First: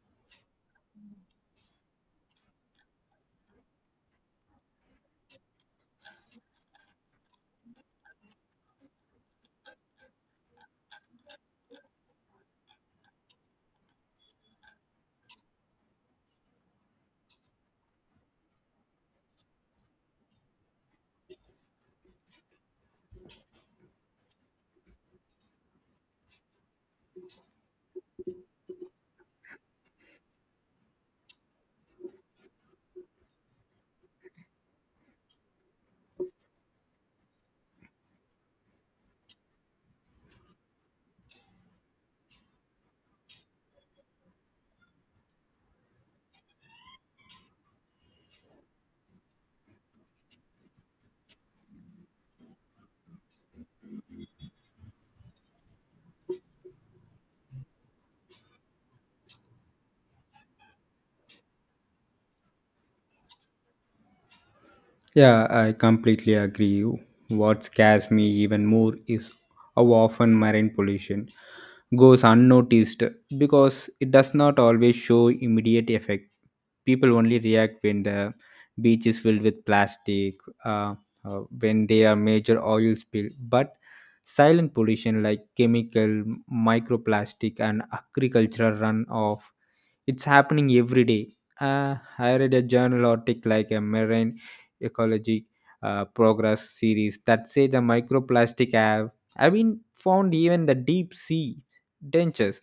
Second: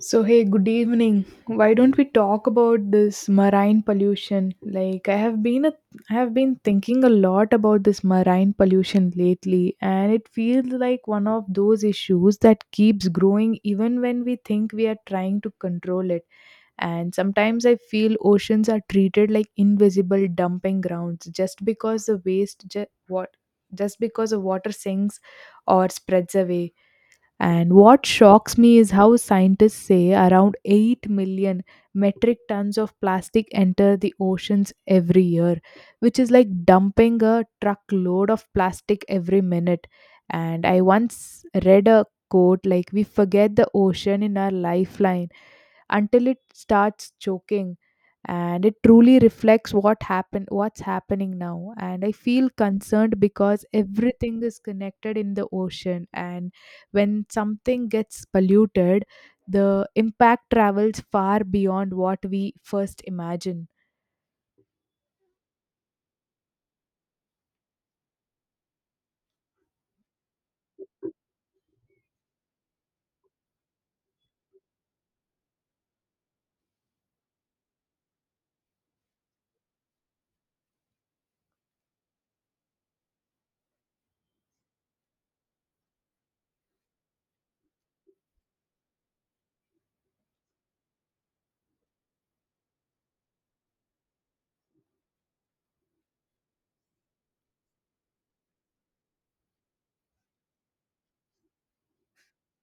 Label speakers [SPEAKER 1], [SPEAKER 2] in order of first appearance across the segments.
[SPEAKER 1] So, hey, good evening. Why don't we talk about this marine pollution? I have been thinking a lot about this marine pollution lately, and it feels like one of those issues that keeps growing even when we think we are trying to control it. And sometimes I feel oceans are treated like invisible dumping grounds just because the waste ju- what just because the water sinks or spreads away. And what shocks me is how scientists say around 8 million metric tons of plastic enter the oceans every year, which is like dumping a truckload of plastic every minute. And I once read a quote like, "We forget the ocean in our lifeline until it starts choking," and it truly reflects what's happening now. And I feel concerned because everything is connected in the ocean, and when something gets polluted, the impact travels far beyond what we first imagine.
[SPEAKER 2] Yeah, I completely agree. What scares me even more is how often marine pollution goes unnoticed because it does not always show immediate effect. People only react when the beach is filled with plastic, uh, when there are major oil spill. But silent pollution like chemical, microplastic, and agricultural runoff it's happening every day. I read a journal article like a marine ecology progress series that say the microplastic have been found even the deep sea dentures,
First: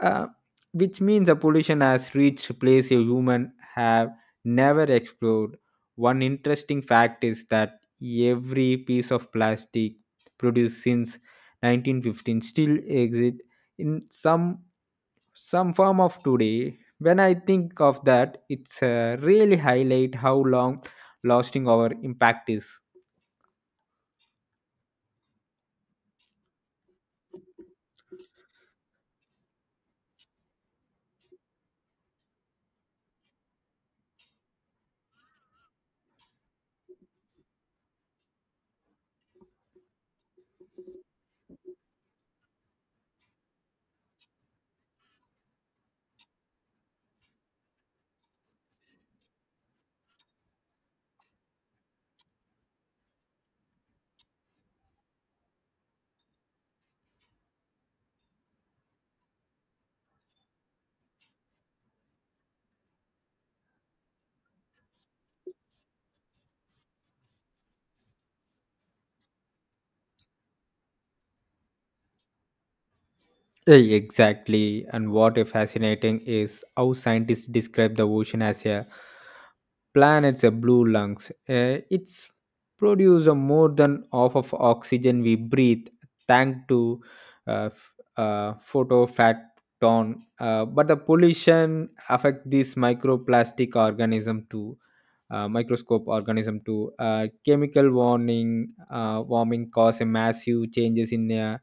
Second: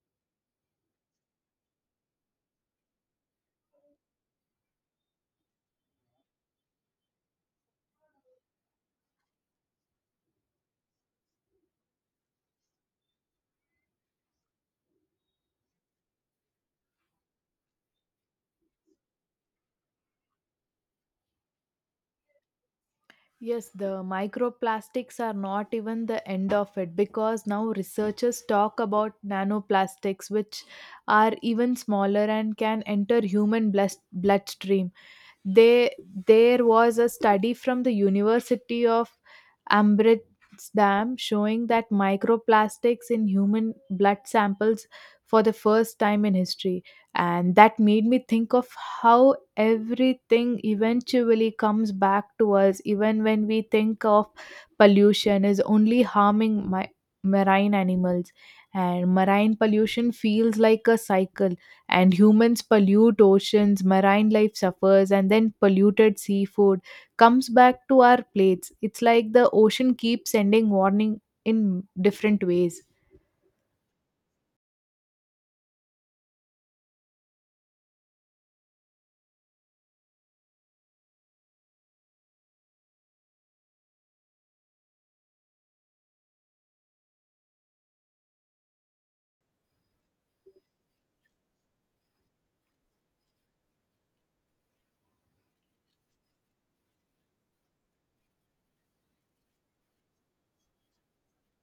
[SPEAKER 2] uh, which means the pollution has reached place a human have never explored. One interesting fact is that every piece of plastic produced since 1915 still exist in some form of today when I think of that it's really highlight how long lasting our impact is.
[SPEAKER 1] Yes, the microplastics are not even the end of it because now researchers talk about nanoplastics, which are even smaller and can enter human blood bloodstream. They, there was a study from the University of Amsterdam showing that microplastics in human blood samples for the first time in history. And that made me think of how everything eventually comes back to us, even when we think of pollution is only harming marine animals. And marine pollution feels like a cycle, and humans pollute oceans, marine life suffers, and then polluted seafood comes back to our plates. It's like the ocean keeps sending warning in different ways.
[SPEAKER 2] Exactly. And what is fascinating is how scientists describe the ocean as a planet's a blue lungs. It's produce a more than half of oxygen we breathe thanks to photophaton. But the pollution affect these microplastic organism too. Microscope organism too. Chemical warning, warming cause a massive changes in uh,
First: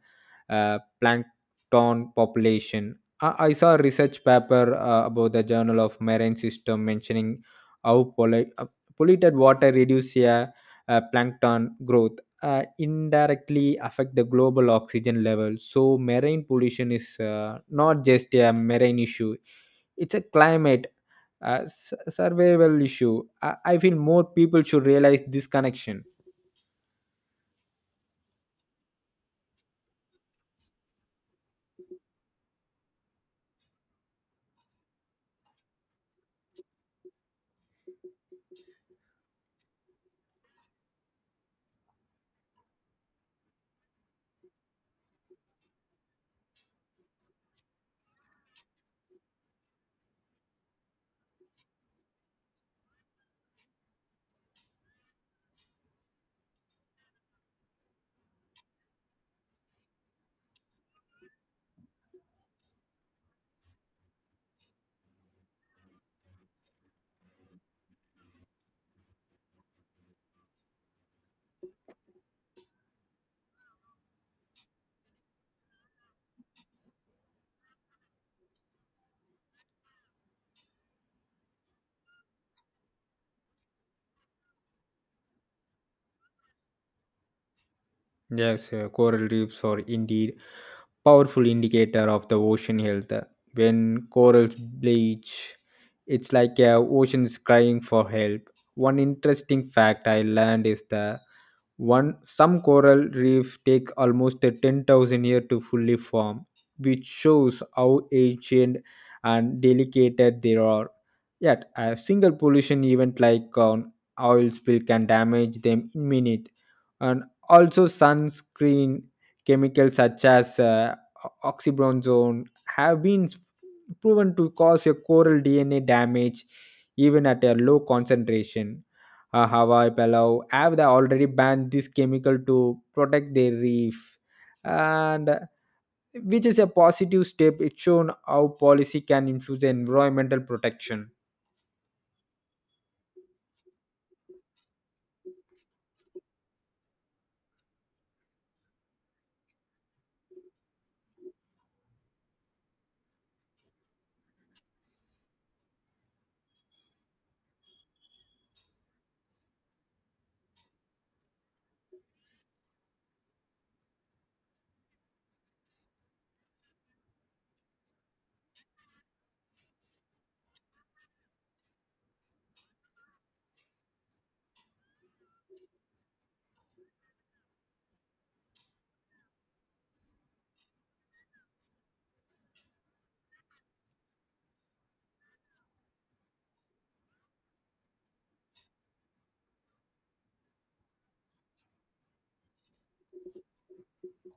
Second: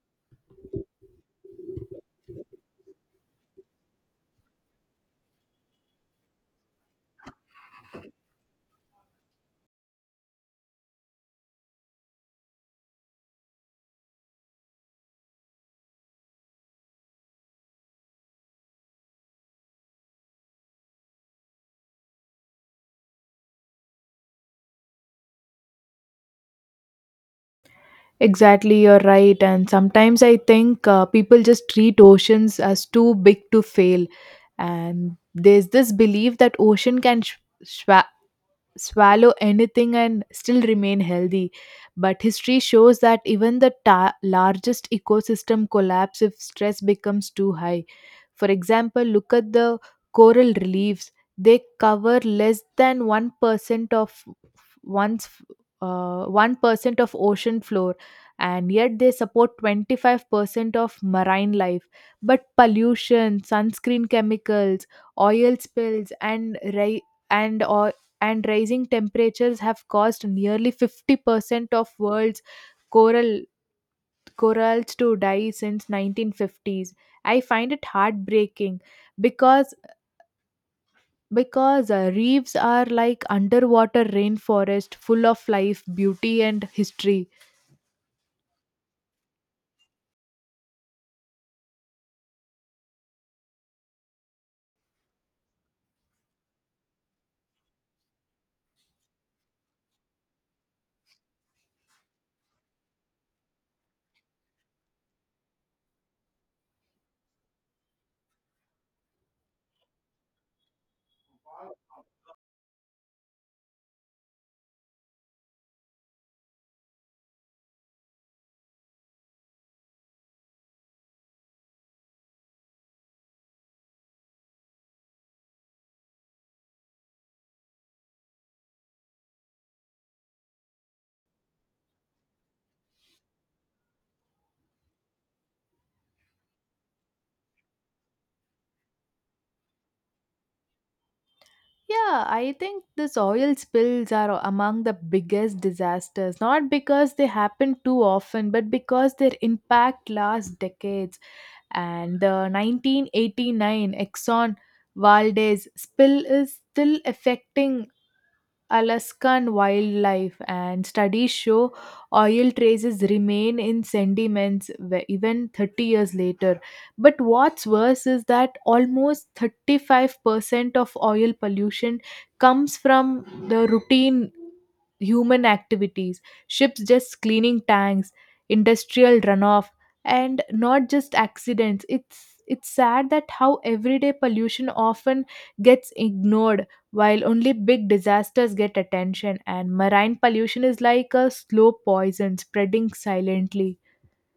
[SPEAKER 2] uh, plankton town population. I saw a research paper about the Journal of Marine System mentioning how polluted water reduces plankton growth, indirectly affect the global oxygen level. So marine pollution is not just a marine issue; it's a climate. Survival issue. I feel more people should realize this connection.
[SPEAKER 1] Exactly, you're right. And sometimes I think people just treat oceans as too big to fail. And there's this belief that ocean can sh- swallow anything and still remain healthy. But history shows that even the largest ecosystem collapse if stress becomes too high. For example, look at the coral reliefs. They cover less than 1% of one's uh, 1% of ocean floor, and yet they support 25% of marine life. But pollution, sunscreen chemicals, oil spills and ri- and or and rising temperatures have caused nearly 50% of world's coral corals to die since 1950s. I find it heartbreaking because because reefs are like underwater rainforest, full of life, beauty, and history.
[SPEAKER 2] Yes, coral reefs are indeed powerful indicator of the ocean health. When corals bleach, it's like a ocean is crying for help. One interesting fact I learned is the one, some coral reefs take almost a 10,000 years to fully form, which shows how ancient and delicate they are. Yet, a single pollution event like an oil spill can damage them in minutes. And also, sunscreen chemicals such as oxybenzone have been proven to cause a coral DNA damage even at a low concentration. Hawaii, Palau have they already banned this chemical to protect their reef, and which is a positive step. It's shown how policy can influence environmental protection.
[SPEAKER 1] Yeah, I think this oil spills are among the biggest disasters, not because they happen too often, but because their impact lasts decades. And the 1989 Exxon Valdez spill is still affecting Alaskan wildlife, and studies show oil traces remain in sediments even 30 years later. But what's worse is that almost 35% of oil pollution comes from the routine human activities, ships just cleaning tanks, industrial runoff, and not just accidents. It's sad that how everyday pollution often gets ignored while only big disasters get attention. And marine pollution is like a slow poison spreading silently.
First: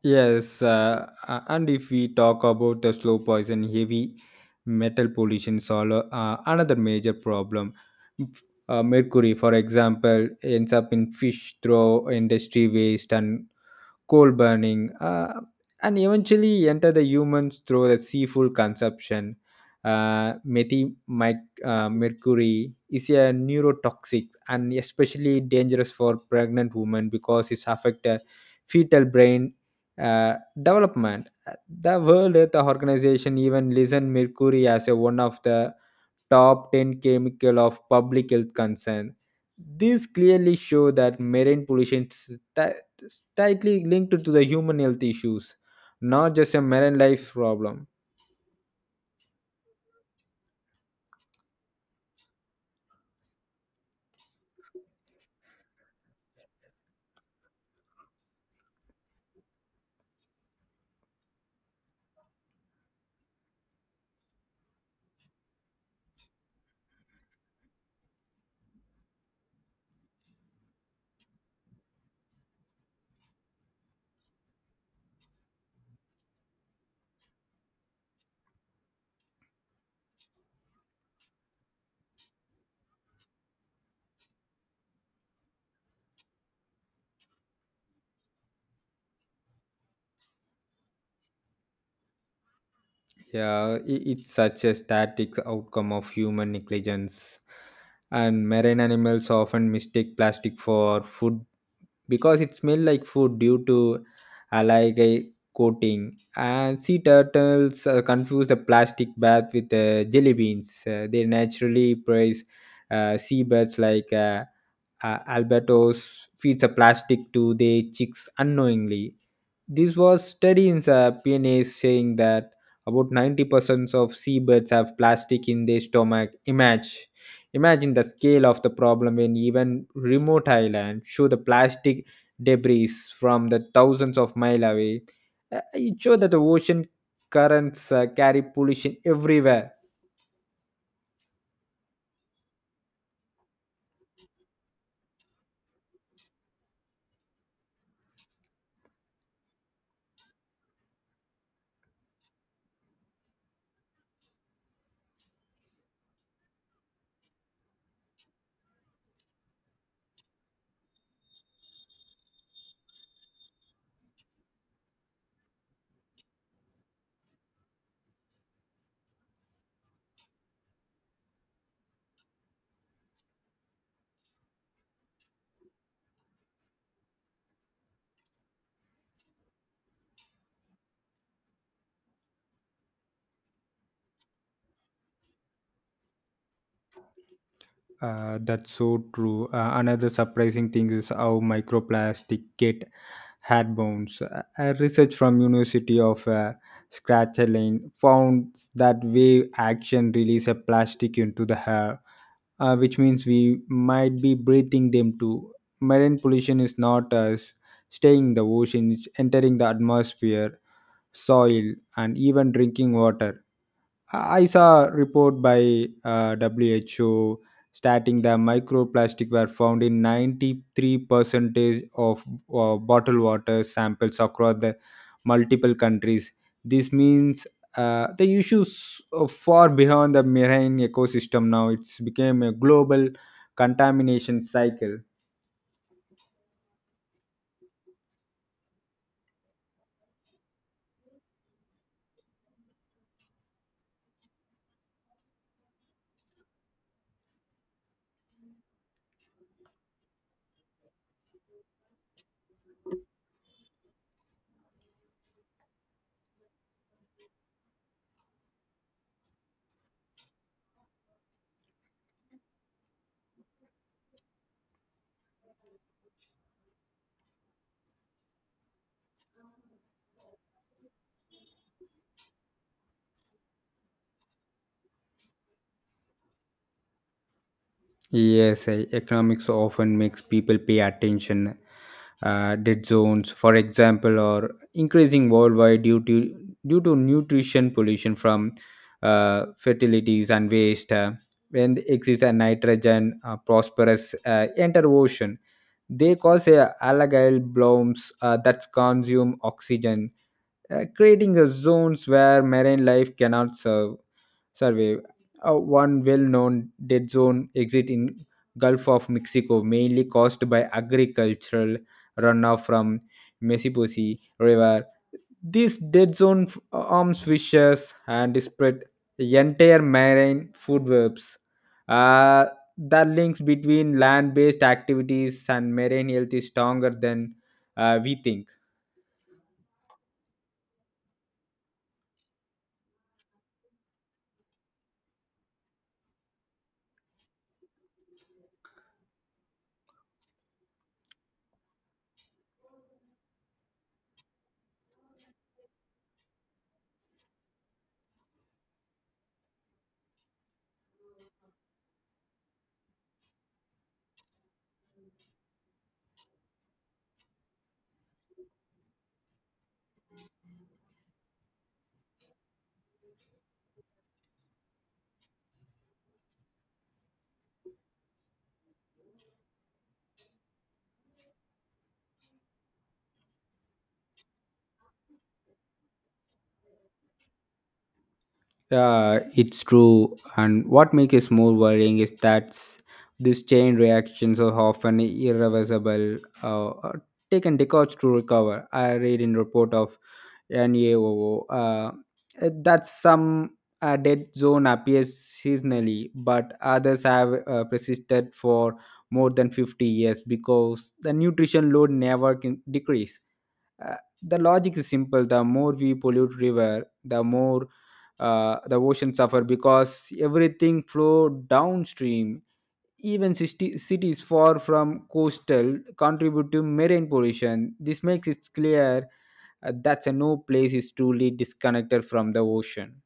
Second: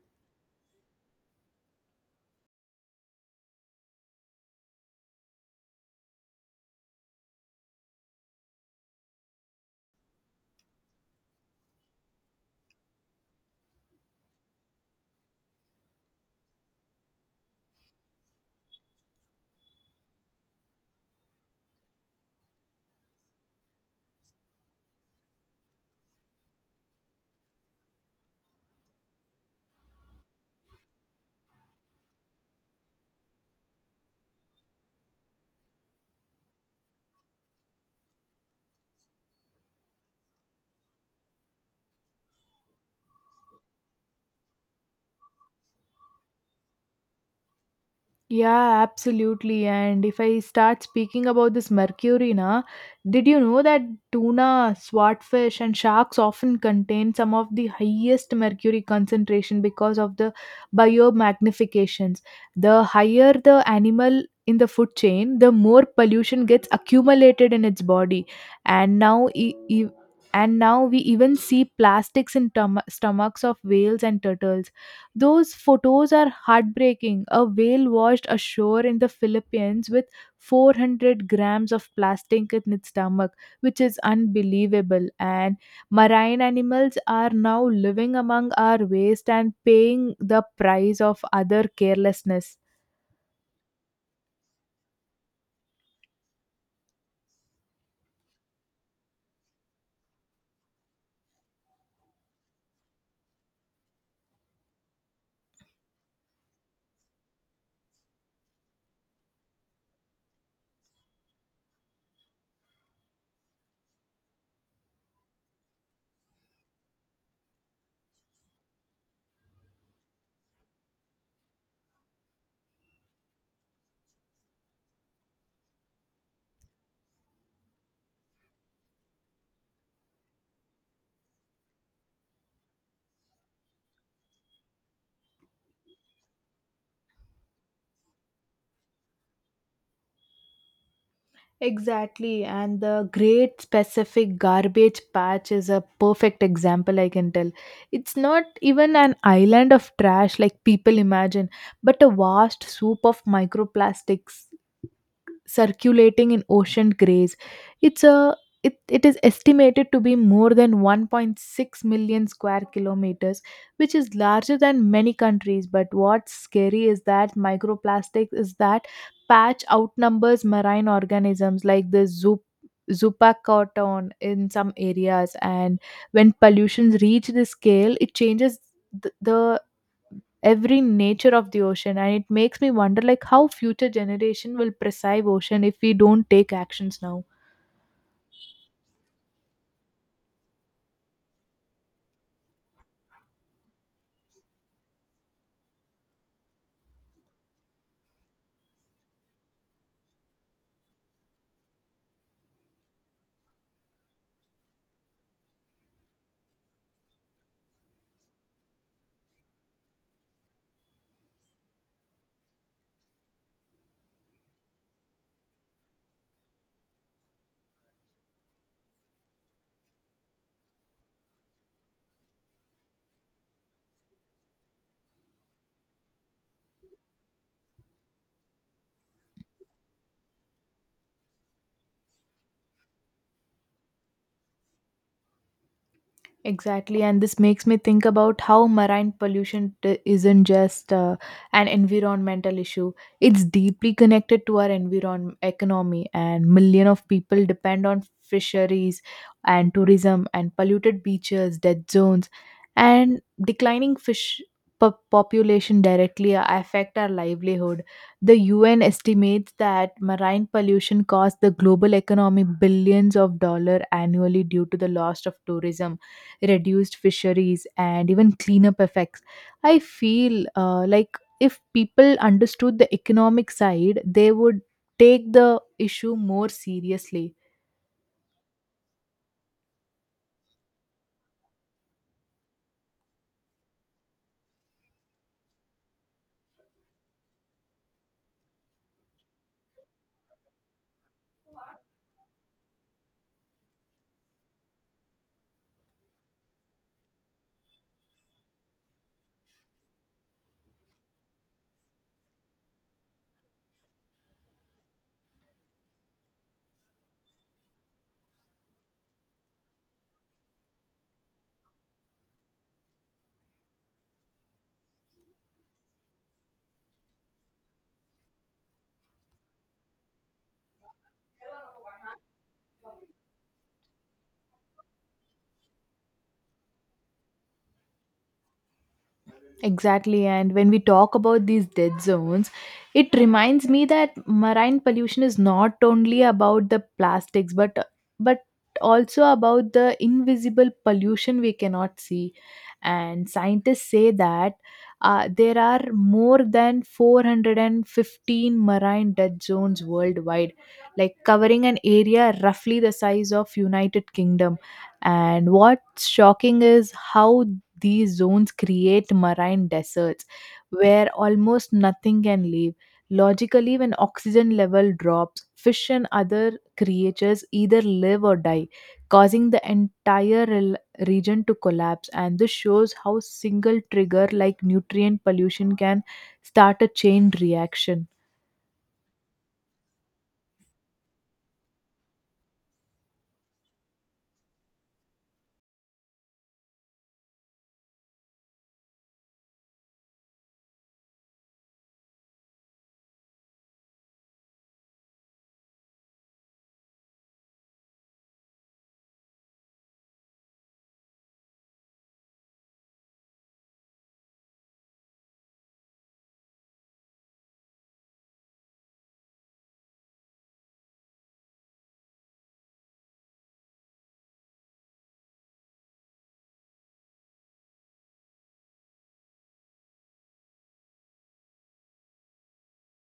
[SPEAKER 2] Yes, and if we talk about the slow poison, heavy metal pollution is all, another major problem. F- Mercury, for example, ends up in fish through industry waste and coal burning, and eventually enter the humans through the seafood consumption. Mercury is a neurotoxic and especially dangerous for pregnant women because it affects fetal brain uh, development. The World Health Organization even listed mercury as a one of the top 10 chemical of public health concern. These clearly show that marine pollution is tightly linked to the human health issues, not just a marine life problem.
[SPEAKER 1] Yeah, absolutely. And if I start speaking about this mercury, na, did you know that tuna, swordfish, and sharks often contain some of the highest mercury concentration because of the biomagnifications? The higher the animal in the food chain, the more pollution gets accumulated in its body. And now we even see plastics in stomachs of whales and turtles. Those photos are heartbreaking. A whale washed ashore in the Philippines with 400 grams of plastic in its stomach, which is unbelievable. And marine animals are now living among our waste and paying the price of other carelessness.
[SPEAKER 2] Yeah, it's such a static outcome of human negligence. And marine animals often mistake plastic for food because it smell like food due to algae coating and sea turtles confuse the plastic bath with jelly beans they naturally praise seabirds like albatros feeds a plastic to their chicks unknowingly. This was study in the PNA saying that about 90% of seabirds have plastic in their stomach. Image. Imagine the scale of the problem in even remote island show the plastic debris from the thousands of mile away. It show that the ocean currents carry pollution everywhere.
[SPEAKER 1] Exactly, and the Great Pacific Garbage Patch is a perfect example, I can tell. It's not even an island of trash like people imagine, but a vast soup of microplastics circulating in ocean grays. It's a it is estimated to be more than 1.6 million square kilometers, which is larger than many countries. But what's scary is that microplastics is that patch outnumbers marine organisms like the zoo Zupacotton in some areas. And when pollutions reach this scale, it changes the every nature of the ocean. And it makes me wonder, like, how future generation will preserve ocean if we don't take actions now.
[SPEAKER 2] That's so true. Another surprising thing is how microplastic get had bones. A research from University of Scratchelane found that wave action release a plastic into the air, which means we might be breathing them too. Marine pollution is not us staying in the ocean; it's entering the atmosphere, soil, and even drinking water. I saw a report by WHO stating that microplastic were found in 93 percentage of bottled water samples across the multiple countries. This means the issues far beyond the marine ecosystem now. It's became a global contamination cycle.
[SPEAKER 1] Exactly, and this makes me think about how marine pollution isn't just an environmental issue. It's deeply connected to our environment, economy, and million of people depend on fisheries and tourism. And polluted beaches, dead zones, and declining population directly affect our livelihood. The UN estimates that marine pollution costs the global economy billions of dollars annually due to the loss of tourism, reduced fisheries, and even cleanup effects. I feel like if people understood the economic side, they would take the issue more seriously.
[SPEAKER 2] Yes, economics often makes people pay attention. Dead zones, for example, are increasing worldwide due to nutrition pollution from fertilities and waste. When the excess and nitrogen phosphorus enter ocean, they cause algal blooms that consume oxygen, creating zones where marine life cannot survive survey. One well-known dead zone exit in Gulf of Mexico, mainly caused by agricultural runoff from Mississippi River. This dead zone arms fishes and spread the entire marine food webs. Uh, the links between land-based activities and marine health is stronger than we think.
[SPEAKER 1] Exactly. And when we talk about these dead zones, it reminds me that marine pollution is not only about the plastics, but also about the invisible pollution we cannot see. And scientists say that there are more than 415 marine dead zones worldwide, like covering an area roughly the size of United Kingdom. And what's shocking is how these zones create marine deserts where almost nothing can live. Logically, when oxygen level drops, fish and other creatures either live or die, causing the entire region to collapse. And this shows how single trigger like nutrient pollution can start a chain reaction.
[SPEAKER 2] Yeah, it's true. And what makes it more worrying is that these chain reactions are often irreversible, taken decades to recover. I read in report of NAOO that some dead zone appears seasonally, but others have persisted for more than 50 years because the nutrition load never can decrease. Uh, the logic is simple the more we pollute river the more the ocean suffer because everything flow downstream even cities far from coastal contribute to marine pollution this makes it clear that no place is truly disconnected from the ocean.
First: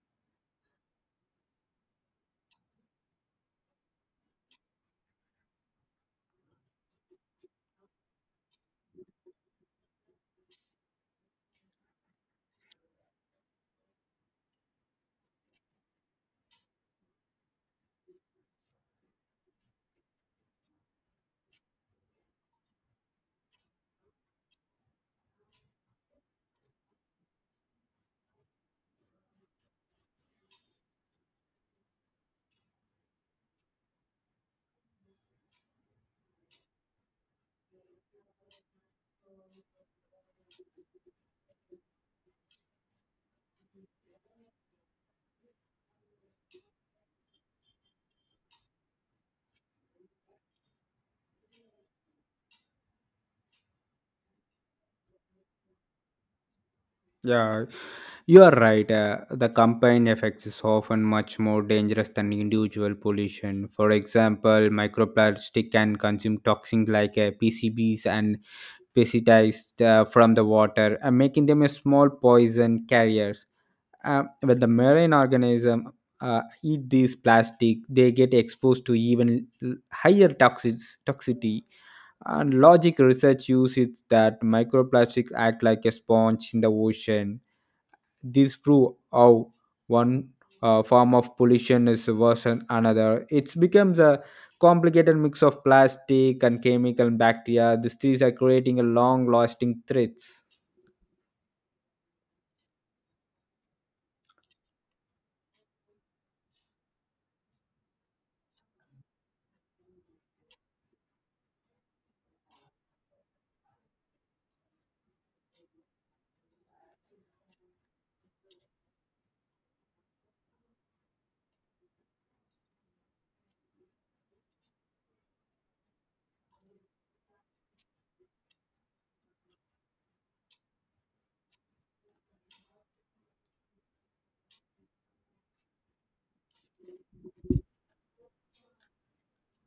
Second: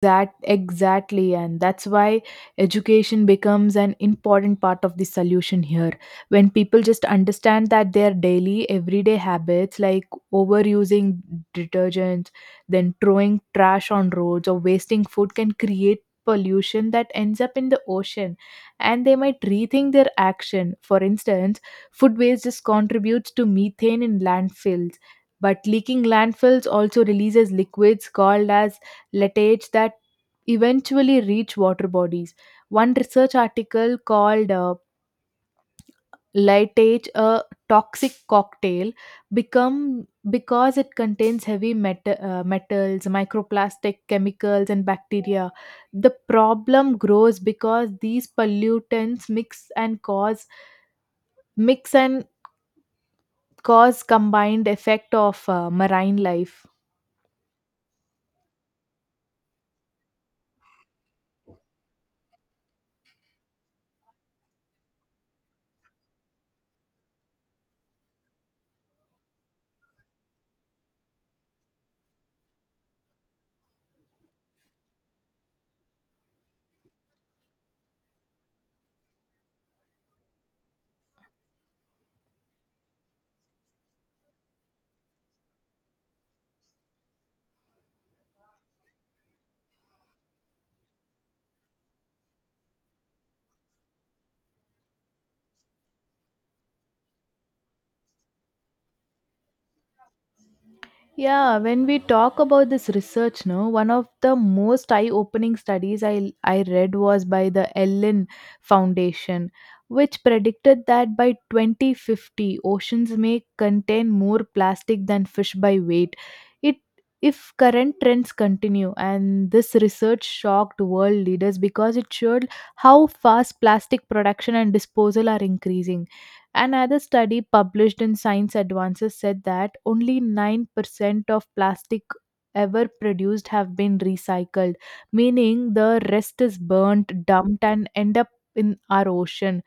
[SPEAKER 1] That exactly, and that's why education becomes an important part of the solution here. When people just understand that their daily, everyday habits like overusing detergents, then throwing trash on roads, or wasting food can create pollution that ends up in the ocean, and they might rethink their action. For instance, food waste just contributes to methane in landfills. But leaking landfills also releases liquids called as lettages that eventually reach water bodies. One research article called Letage a toxic cocktail become because it contains metals, microplastic chemicals, and bacteria. The problem grows because these pollutants mix and cause combined effect of marine life.
[SPEAKER 2] Yeah. You are right. The combined effects is often much more dangerous than individual pollution. For example, microplastic can consume toxins like PCBs and pesticides from the water, making them a small poison carriers. When the marine organism eat these plastic, they get exposed to even higher toxicity. And logic research uses that microplastic act like a sponge in the ocean this prove how one form of pollution is worse than another. It becomes a complicated mix of plastic and chemical and bacteria. These trees are creating a long lasting threats.
[SPEAKER 1] Yeah, when we talk about this research, no, one of the most eye-opening studies I read was by the Ellen Foundation, which predicted that by 2050, oceans may contain more plastic than fish by weight. It If current trends continue, and this research shocked world leaders because it showed how fast plastic production and disposal are increasing. Another study published in Science Advances said that only 9% of plastic ever produced have been recycled, meaning the rest is burnt, dumped, and end up in our ocean.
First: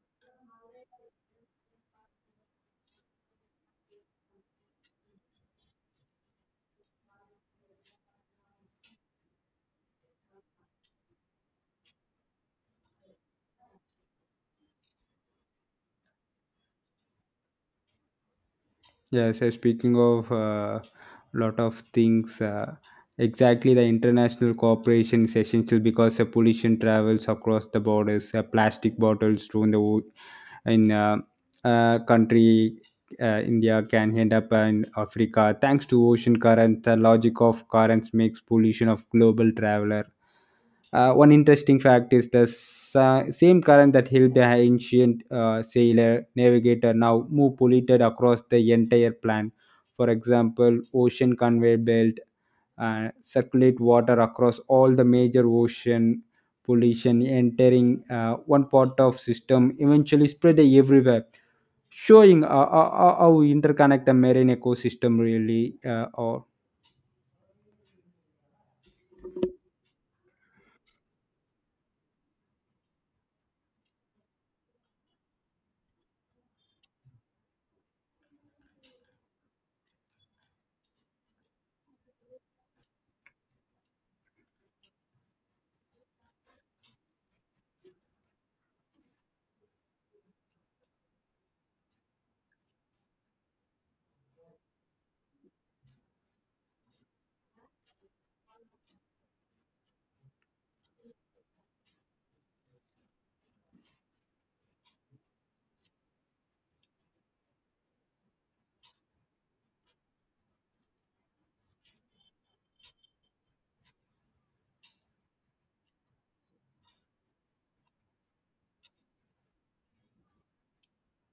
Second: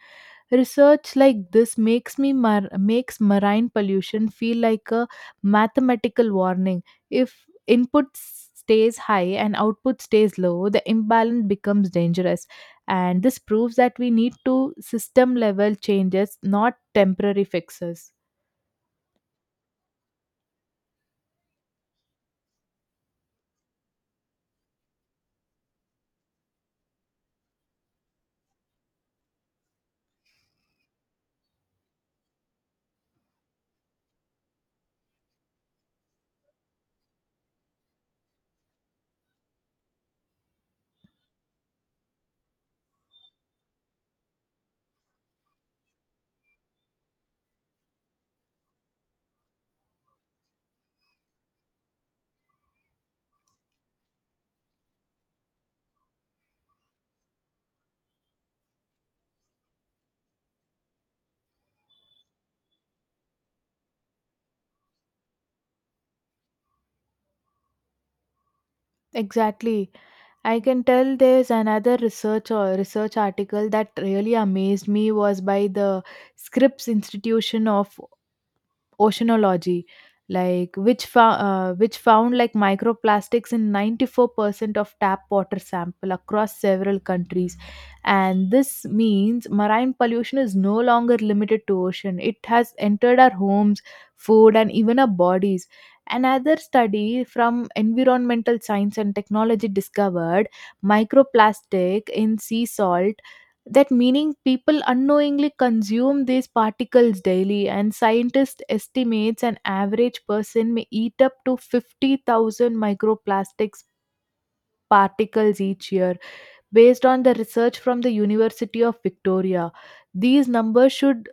[SPEAKER 1] Research like this makes marine pollution feel like a mathematical warning. If stays high and output stays low, the imbalance becomes dangerous. And this proves that we need to system level changes, not temporary fixes.
[SPEAKER 2] Yes, speaking of a lot of things, exactly the international cooperation is essential because the pollution travels across the borders. Plastic bottles thrown the wo- in country India can end up in Africa. Thanks to ocean currents, the logic of currents makes pollution of global traveler. One interesting fact is the same current that helped the ancient sailor navigator now move polluted across the entire planet. For example, ocean conveyor belt circulate water across all the major ocean pollution entering one part of system eventually spread everywhere showing how we interconnect the marine ecosystem really or.
[SPEAKER 1] Exactly. I can tell there's another research or research article that really amazed me was by the Scripps Institution of oceanology, like, which found like microplastics in 94% of tap water sample across several countries. And this means marine pollution is no longer limited to ocean; it has entered our homes, food, and even our bodies. Another study from environmental science and technology discovered microplastic in sea salt, that meaning people unknowingly consume these particles daily. And scientists estimates an average person may eat up to 50,000 microplastics particles each year, based on the research from the university of victoria. These numbers should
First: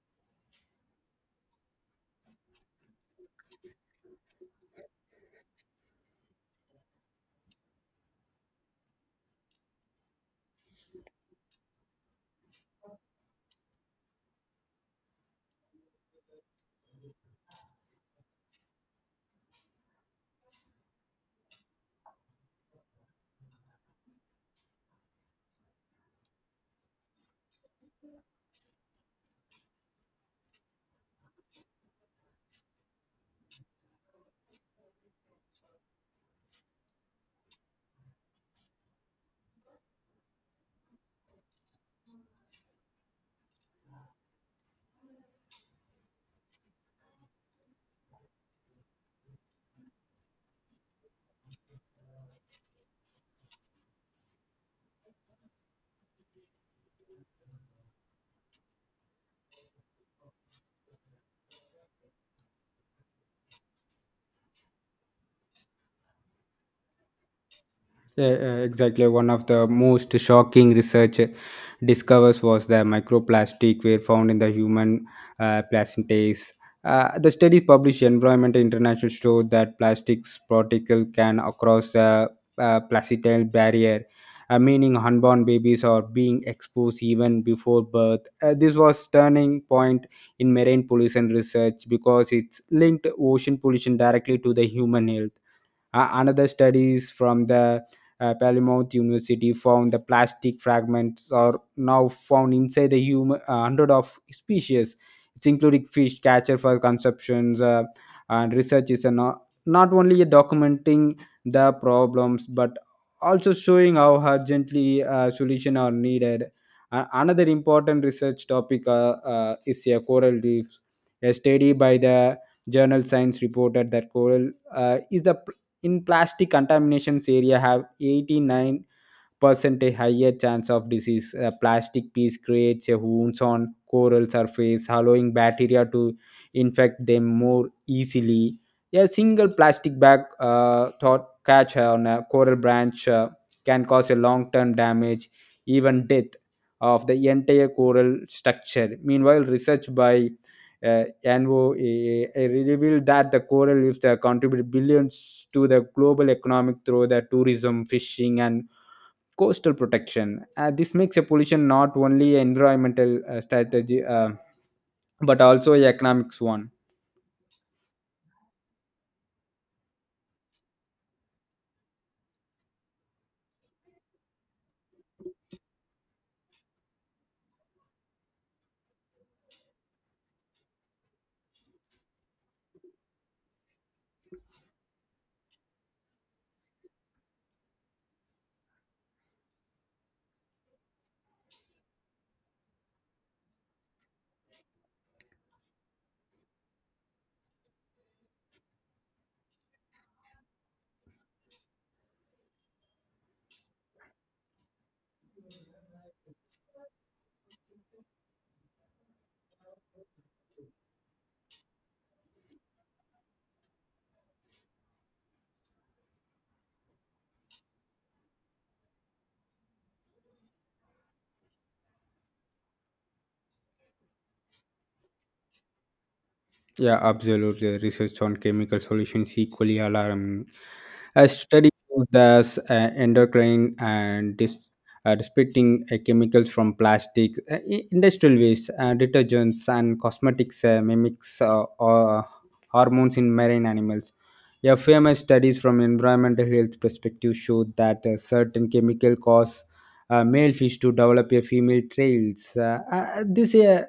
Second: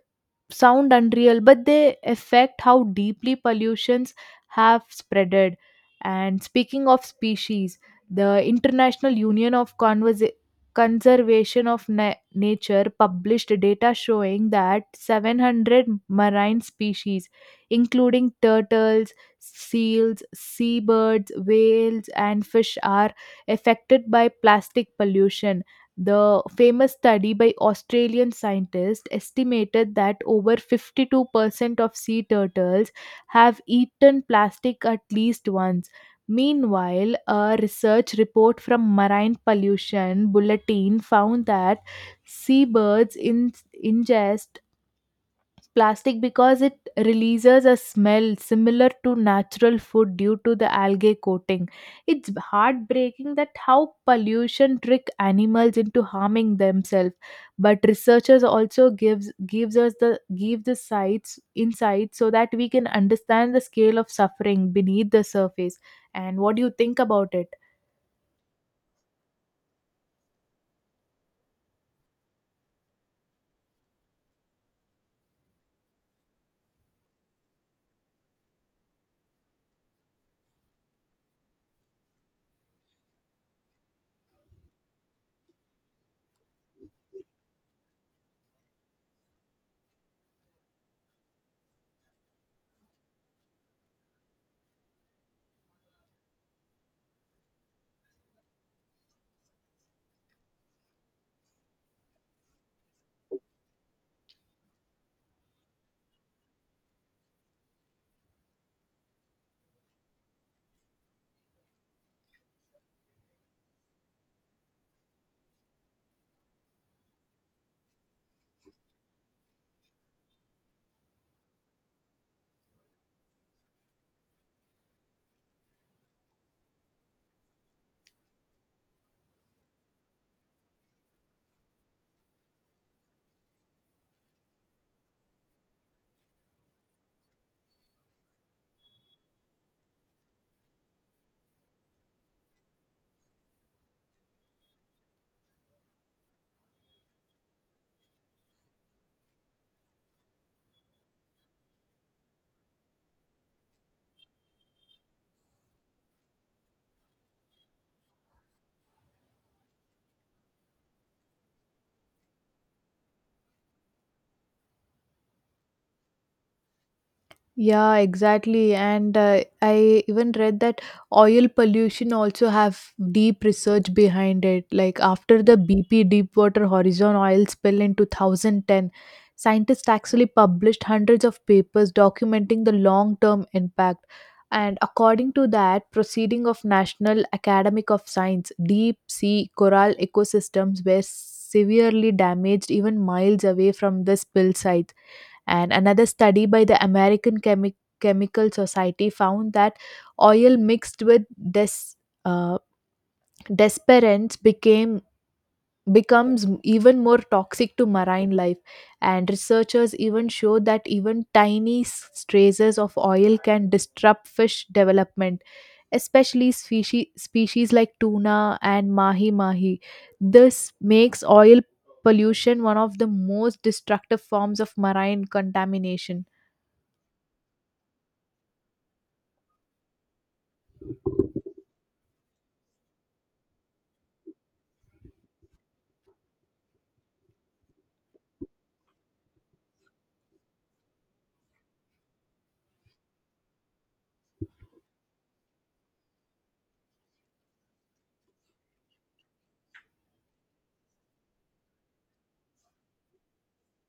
[SPEAKER 1] sound unreal, but they affect how deeply pollutions have spreaded. And speaking of species, the International Union of Conservation of Nature published data showing that 700 marine species, including turtles, seals, seabirds, whales, and fish, are affected by plastic pollution. The famous study by Australian scientists estimated that over 52% of sea turtles have eaten plastic at least once. Meanwhile, a research report from Marine Pollution Bulletin found that seabirds ingest plastic because it releases a smell similar to natural food due to the algae coating. It's heartbreaking that how pollution trick animals into harming themselves. But researchers also gives gives us the give the sites insights so that we can understand the scale of suffering beneath the surface. And what do you think about it?
[SPEAKER 2] Exactly one of the most shocking research discovers was that microplastic were found in the human placentas. The studies published in environment international showed that plastics particle can across the placental barrier meaning unborn babies are being exposed even before birth. This was turning point in marine pollution research because it's linked ocean pollution directly to the human health. Another studies from the Plymouth University found the plastic fragments are now found inside the human hundred of species. It's including fish catcher for consumptions and research is a not only a documenting the problems but also showing how urgently solution are needed. Another important research topic is a coral reefs. A study by the journal Science reported that coral is the in plastic contaminations area have 89% a higher chance of disease. A plastic piece creates a wounds on coral surface, allowing bacteria to infect them more easily. A single plastic bag thought catch on a coral branch can cause a long-term damage, even death of the entire coral structure. Meanwhile, research by NOAA revealed that the coral reefs contribute billions to the global economic through the tourism, fishing, and coastal protection. This makes a pollution not only an environmental strategy but also an economics one.
[SPEAKER 1] Yeah, exactly. And I even read that oil pollution also have deep research behind it. Like after the BP Deepwater Horizon oil spill in 2010, scientists actually published hundreds of papers documenting the long-term impact. And according to that, proceeding of National Academic of Science, deep sea coral ecosystems were severely damaged even miles away from the spill site and another study by the American Chemical Society found that oil mixed with des- uh, desperants became becomes even more toxic to marine life, and researchers even show that even tiny traces of oil can disrupt fish development, especially species like tuna and mahi mahi. This makes oil pollution one of the most destructive forms of marine contamination.
[SPEAKER 2] Yeah, absolutely. Research on chemical solutions equally alarming. A study shows that endocrine and dispersing chemicals from plastics, industrial waste, detergents, and cosmetics mimics hormones in marine animals. Yeah, famous studies from environmental health perspective showed that certain chemical cause male fish to develop a female trails. This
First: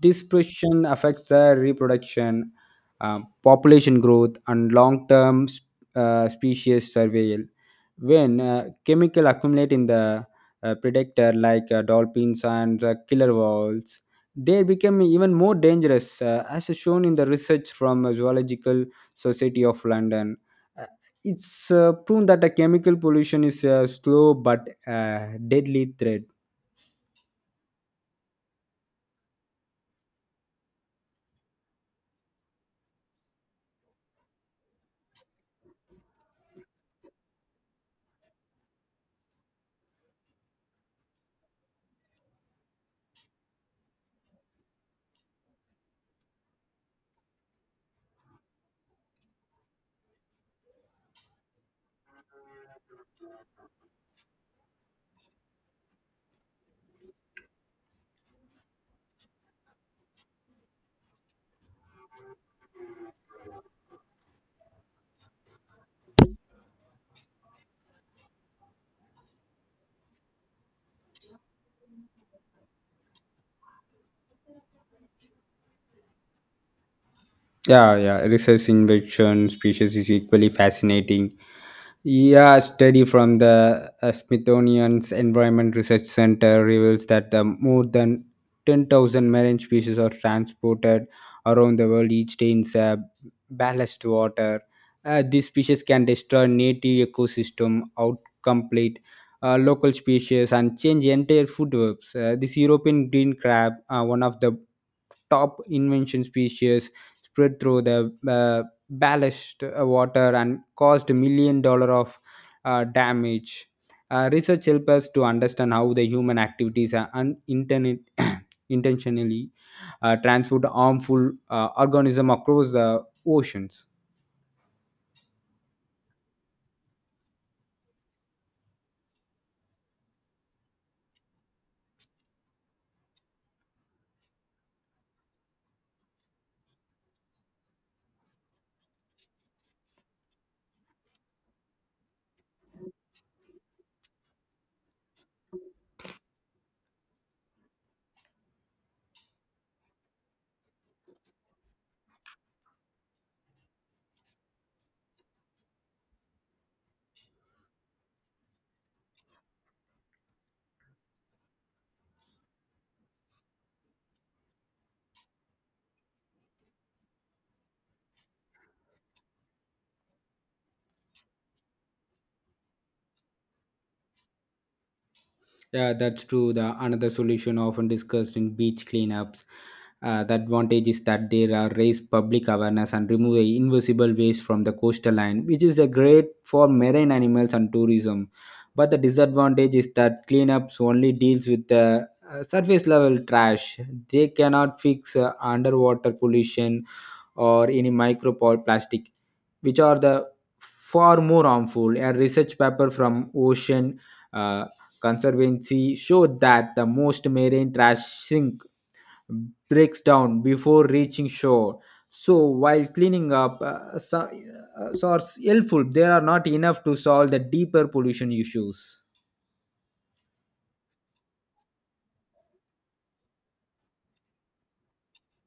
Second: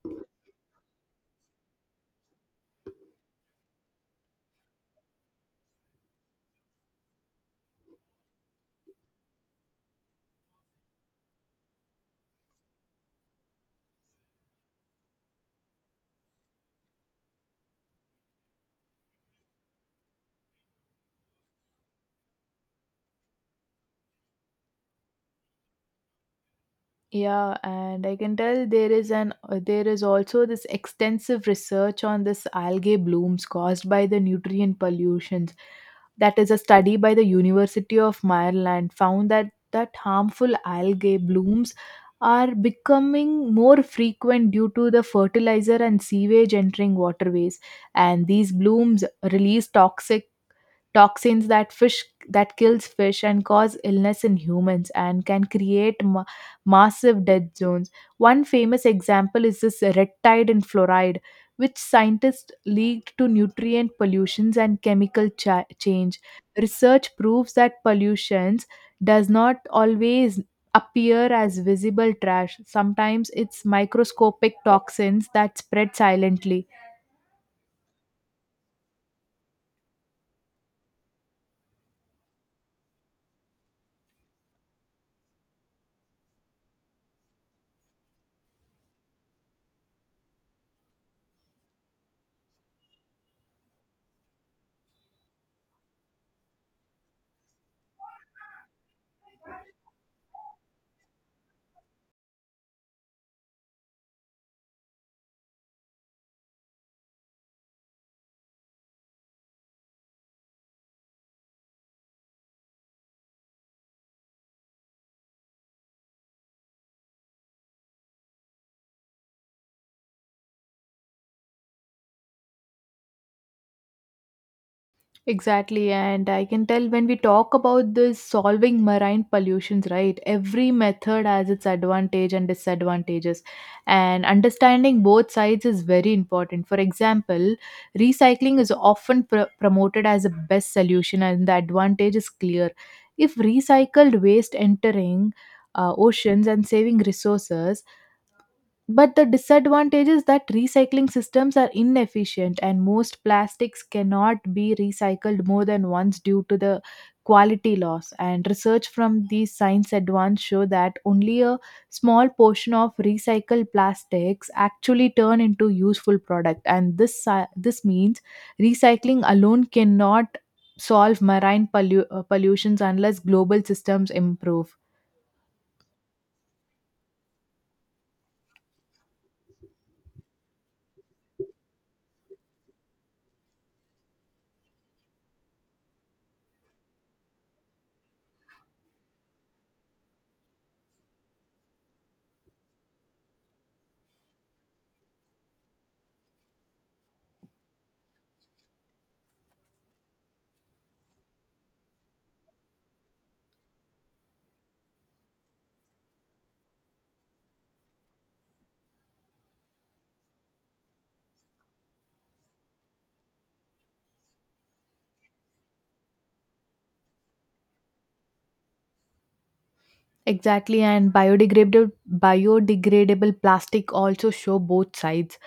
[SPEAKER 2] Dispersion affects the reproduction, population growth, and long term species survival. When chemical accumulate in the predator like dolphins and killer whales, they become even more dangerous, as is shown in the research from Zoological Society of London. Uh, It's proven that a chemical pollution is a slow but deadly threat.
[SPEAKER 1] Yeah, and I can tell there is an there is also this extensive research on this algae blooms caused by the nutrient pollutions. That is a study by the University of Maryland found that harmful algae blooms are becoming more frequent due to the fertilizer and sewage entering waterways, and these blooms release toxic toxins that kills fish and cause illness in humans, and can create massive death zones. One famous example is this red tide in fluoride, which scientists linked to nutrient pollutions and chemical change. Research proves that pollutions does not always appear as visible trash. Sometimes it's microscopic toxins that spread silently.
[SPEAKER 2] Yeah, yeah. Research in inversion species is equally fascinating. Yeah, a study from the Smithsonian's Environment Research Center reveals that the more than 10,000 marine species are transported around the world each day in ballast water. These species can destroy native ecosystem, outcompete local species, and change entire food webs. This European green crab, one of the top invention species, spread through the ballasted water and caused million dollars of damage. Research helps us to understand how the human activities are intentionally transport harmful organism across the oceans.
[SPEAKER 1] Exactly, and I can tell when we talk about this solving marine pollutions, right? Every method has its advantage and disadvantages, and understanding both sides is very important. For example, recycling is often promoted as a best solution, and the advantage is clear. If recycled waste entering oceans and saving resources, but the disadvantage is that recycling systems are inefficient and most plastics cannot be recycled more than once due to the quality loss. And research from these science advance show that only a small portion of recycled plastics actually turn into useful product. And this means recycling alone cannot solve marine pollutions unless global systems improve.
[SPEAKER 2] Yeah, that's true. The another solution often discussed in beach cleanups. The advantage is that there are raised public awareness and remove the invisible waste from the coastal line, which is a great for marine animals and tourism. But the disadvantage is that cleanups only deals with the surface level trash. They cannot fix underwater pollution or any microplastic, which are the far more harmful. A research paper from Ocean. Uh, Conservancy showed that the most marine trash sink breaks down before reaching shore so while cleaning up source helpful they are not enough to solve the deeper pollution issues.
[SPEAKER 1] Exactly, and biodegradable plastic also show both sides.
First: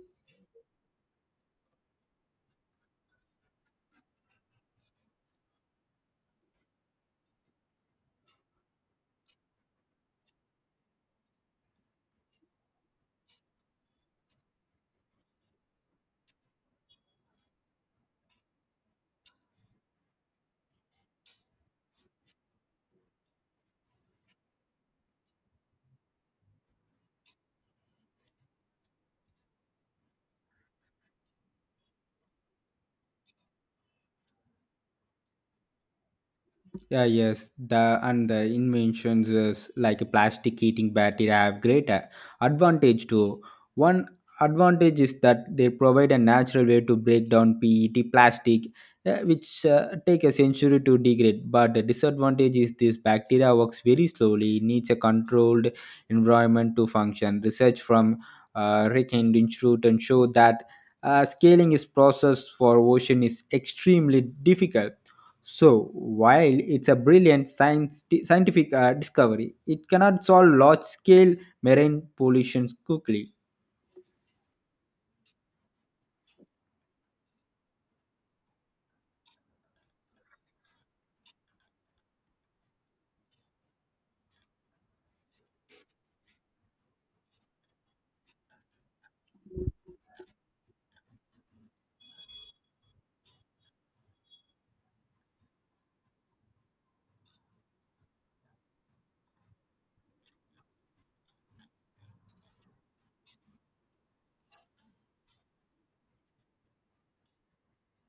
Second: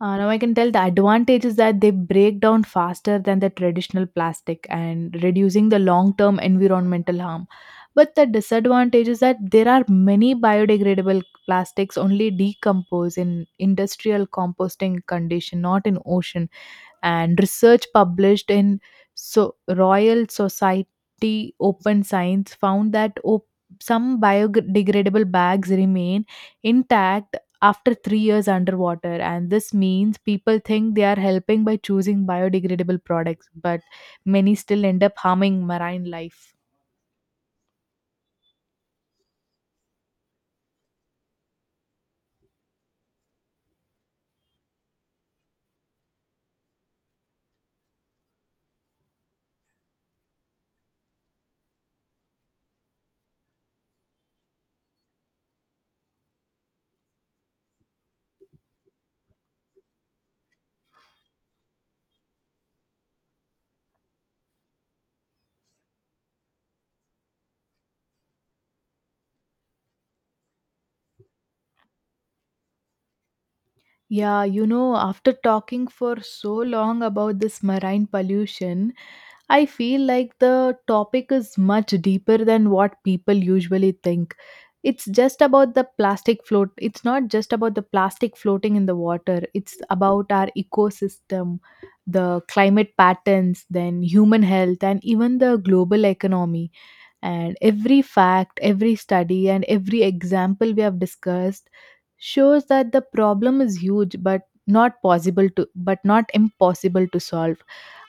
[SPEAKER 1] Now I can tell the advantage is that they break down faster than the traditional plastic and reducing the long-term environmental harm. But the disadvantage is that there are many biodegradable plastics only decompose in industrial composting condition, not in ocean, and research published in so Royal Society Open Science found that some biodegradable bags remain intact after 3 years underwater, and this means people think they are helping by choosing biodegradable products but many still end up harming marine life.
[SPEAKER 2] Yeah, yes, the inventions is like a plastic heating battery have great advantage too. One advantage is that they provide a natural way to break down PET plastic, which take a century to degrade. But the disadvantage is this bacteria works very slowly, needs a controlled environment to function. Research from Rick and Institute and show that scaling is process for ocean is extremely difficult so, while it's a brilliant science, scientific discovery, it cannot solve large scale marine pollutions quickly.
[SPEAKER 1] Yeah, you know, after talking for so long about this marine pollution, I feel like the topic is much deeper than what people usually think. It's not just about the plastic floating in the water. It's about our ecosystem, the climate patterns, then human health, and even the global economy. And every fact, every study, and every example we have discussed shows that the problem is huge, but not possible to, but not impossible to solve.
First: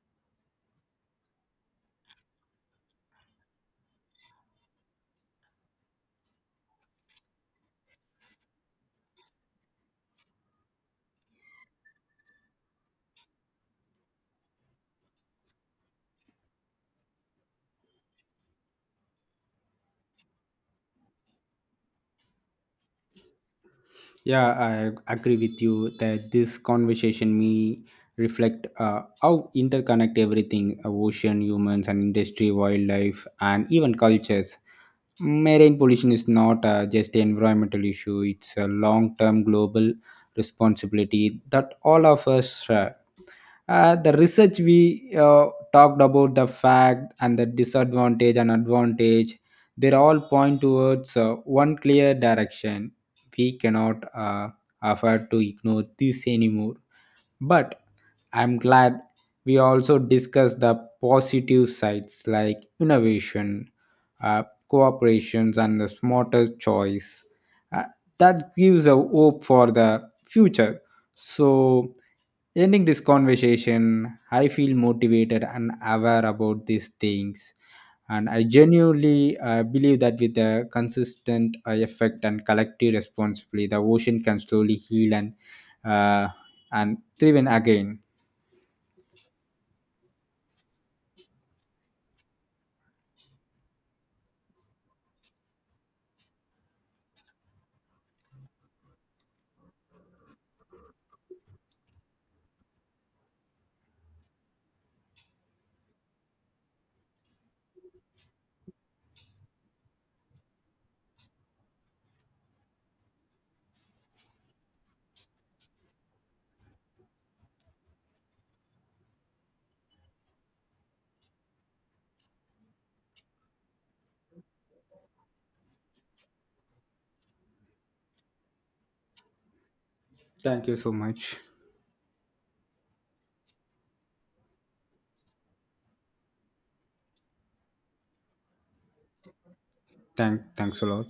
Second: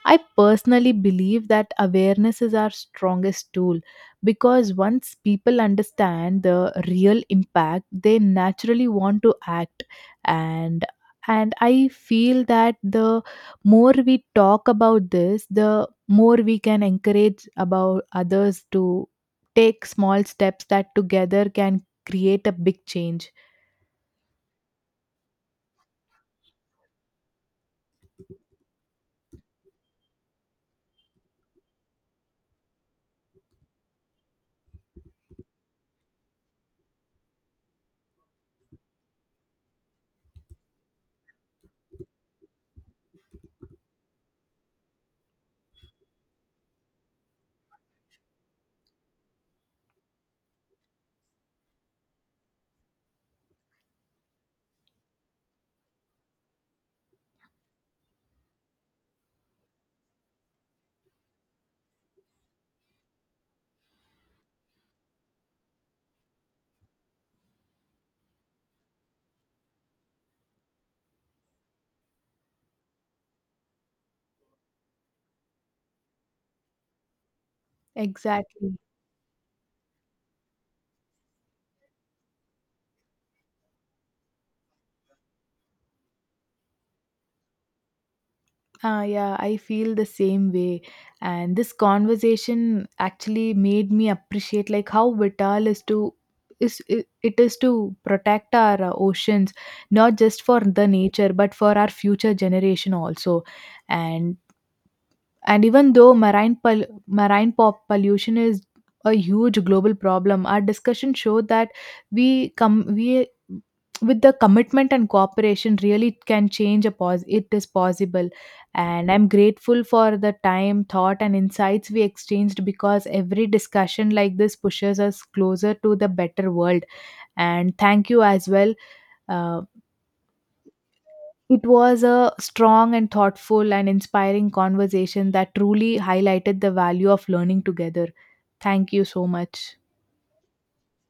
[SPEAKER 1] I personally believe that awareness is our strongest tool because once people understand the real impact, they naturally want to act. And and I feel that the more we talk about this, the more we can encourage about others to take small steps that together can create a big change.
[SPEAKER 2] Yeah, I agree with you that this conversation may reflect how interconnect everything ocean, humans, and industry, wildlife, and even cultures. Marine pollution is not just an environmental issue, it's a long term global responsibility that all of us share. The research we talked about the fact and the disadvantage and advantage they all point towards one clear direction we cannot afford to ignore this anymore but I'm glad we also discussed the positive sides like innovation, uh, cooperations, and the smarter choice. Uh, that gives a hope for the future. So, ending this conversation, I feel motivated and aware about these things. And I
[SPEAKER 1] Exactly.
[SPEAKER 2] genuinely believe that with a consistent effect and collective responsibility, the ocean can slowly heal and uh, and thrive in again.
[SPEAKER 1] Yeah, I feel the same way. And this conversation actually made me appreciate like how vital is to it is to protect our oceans, not just for the nature, but for our future generation also. And and even though marine pop pollution is a huge global problem, our discussion showed that we with the commitment and cooperation really can change a pos it is possible, and I'm grateful for the time, thought and insights we exchanged, because every discussion like this pushes us closer to the better world. And thank you as well. uh,
[SPEAKER 2] Thank you so much.
[SPEAKER 1] it was a strong and thoughtful and inspiring conversation that truly highlighted the value of learning together. Thank you so much.
[SPEAKER 2] Thanks a lot.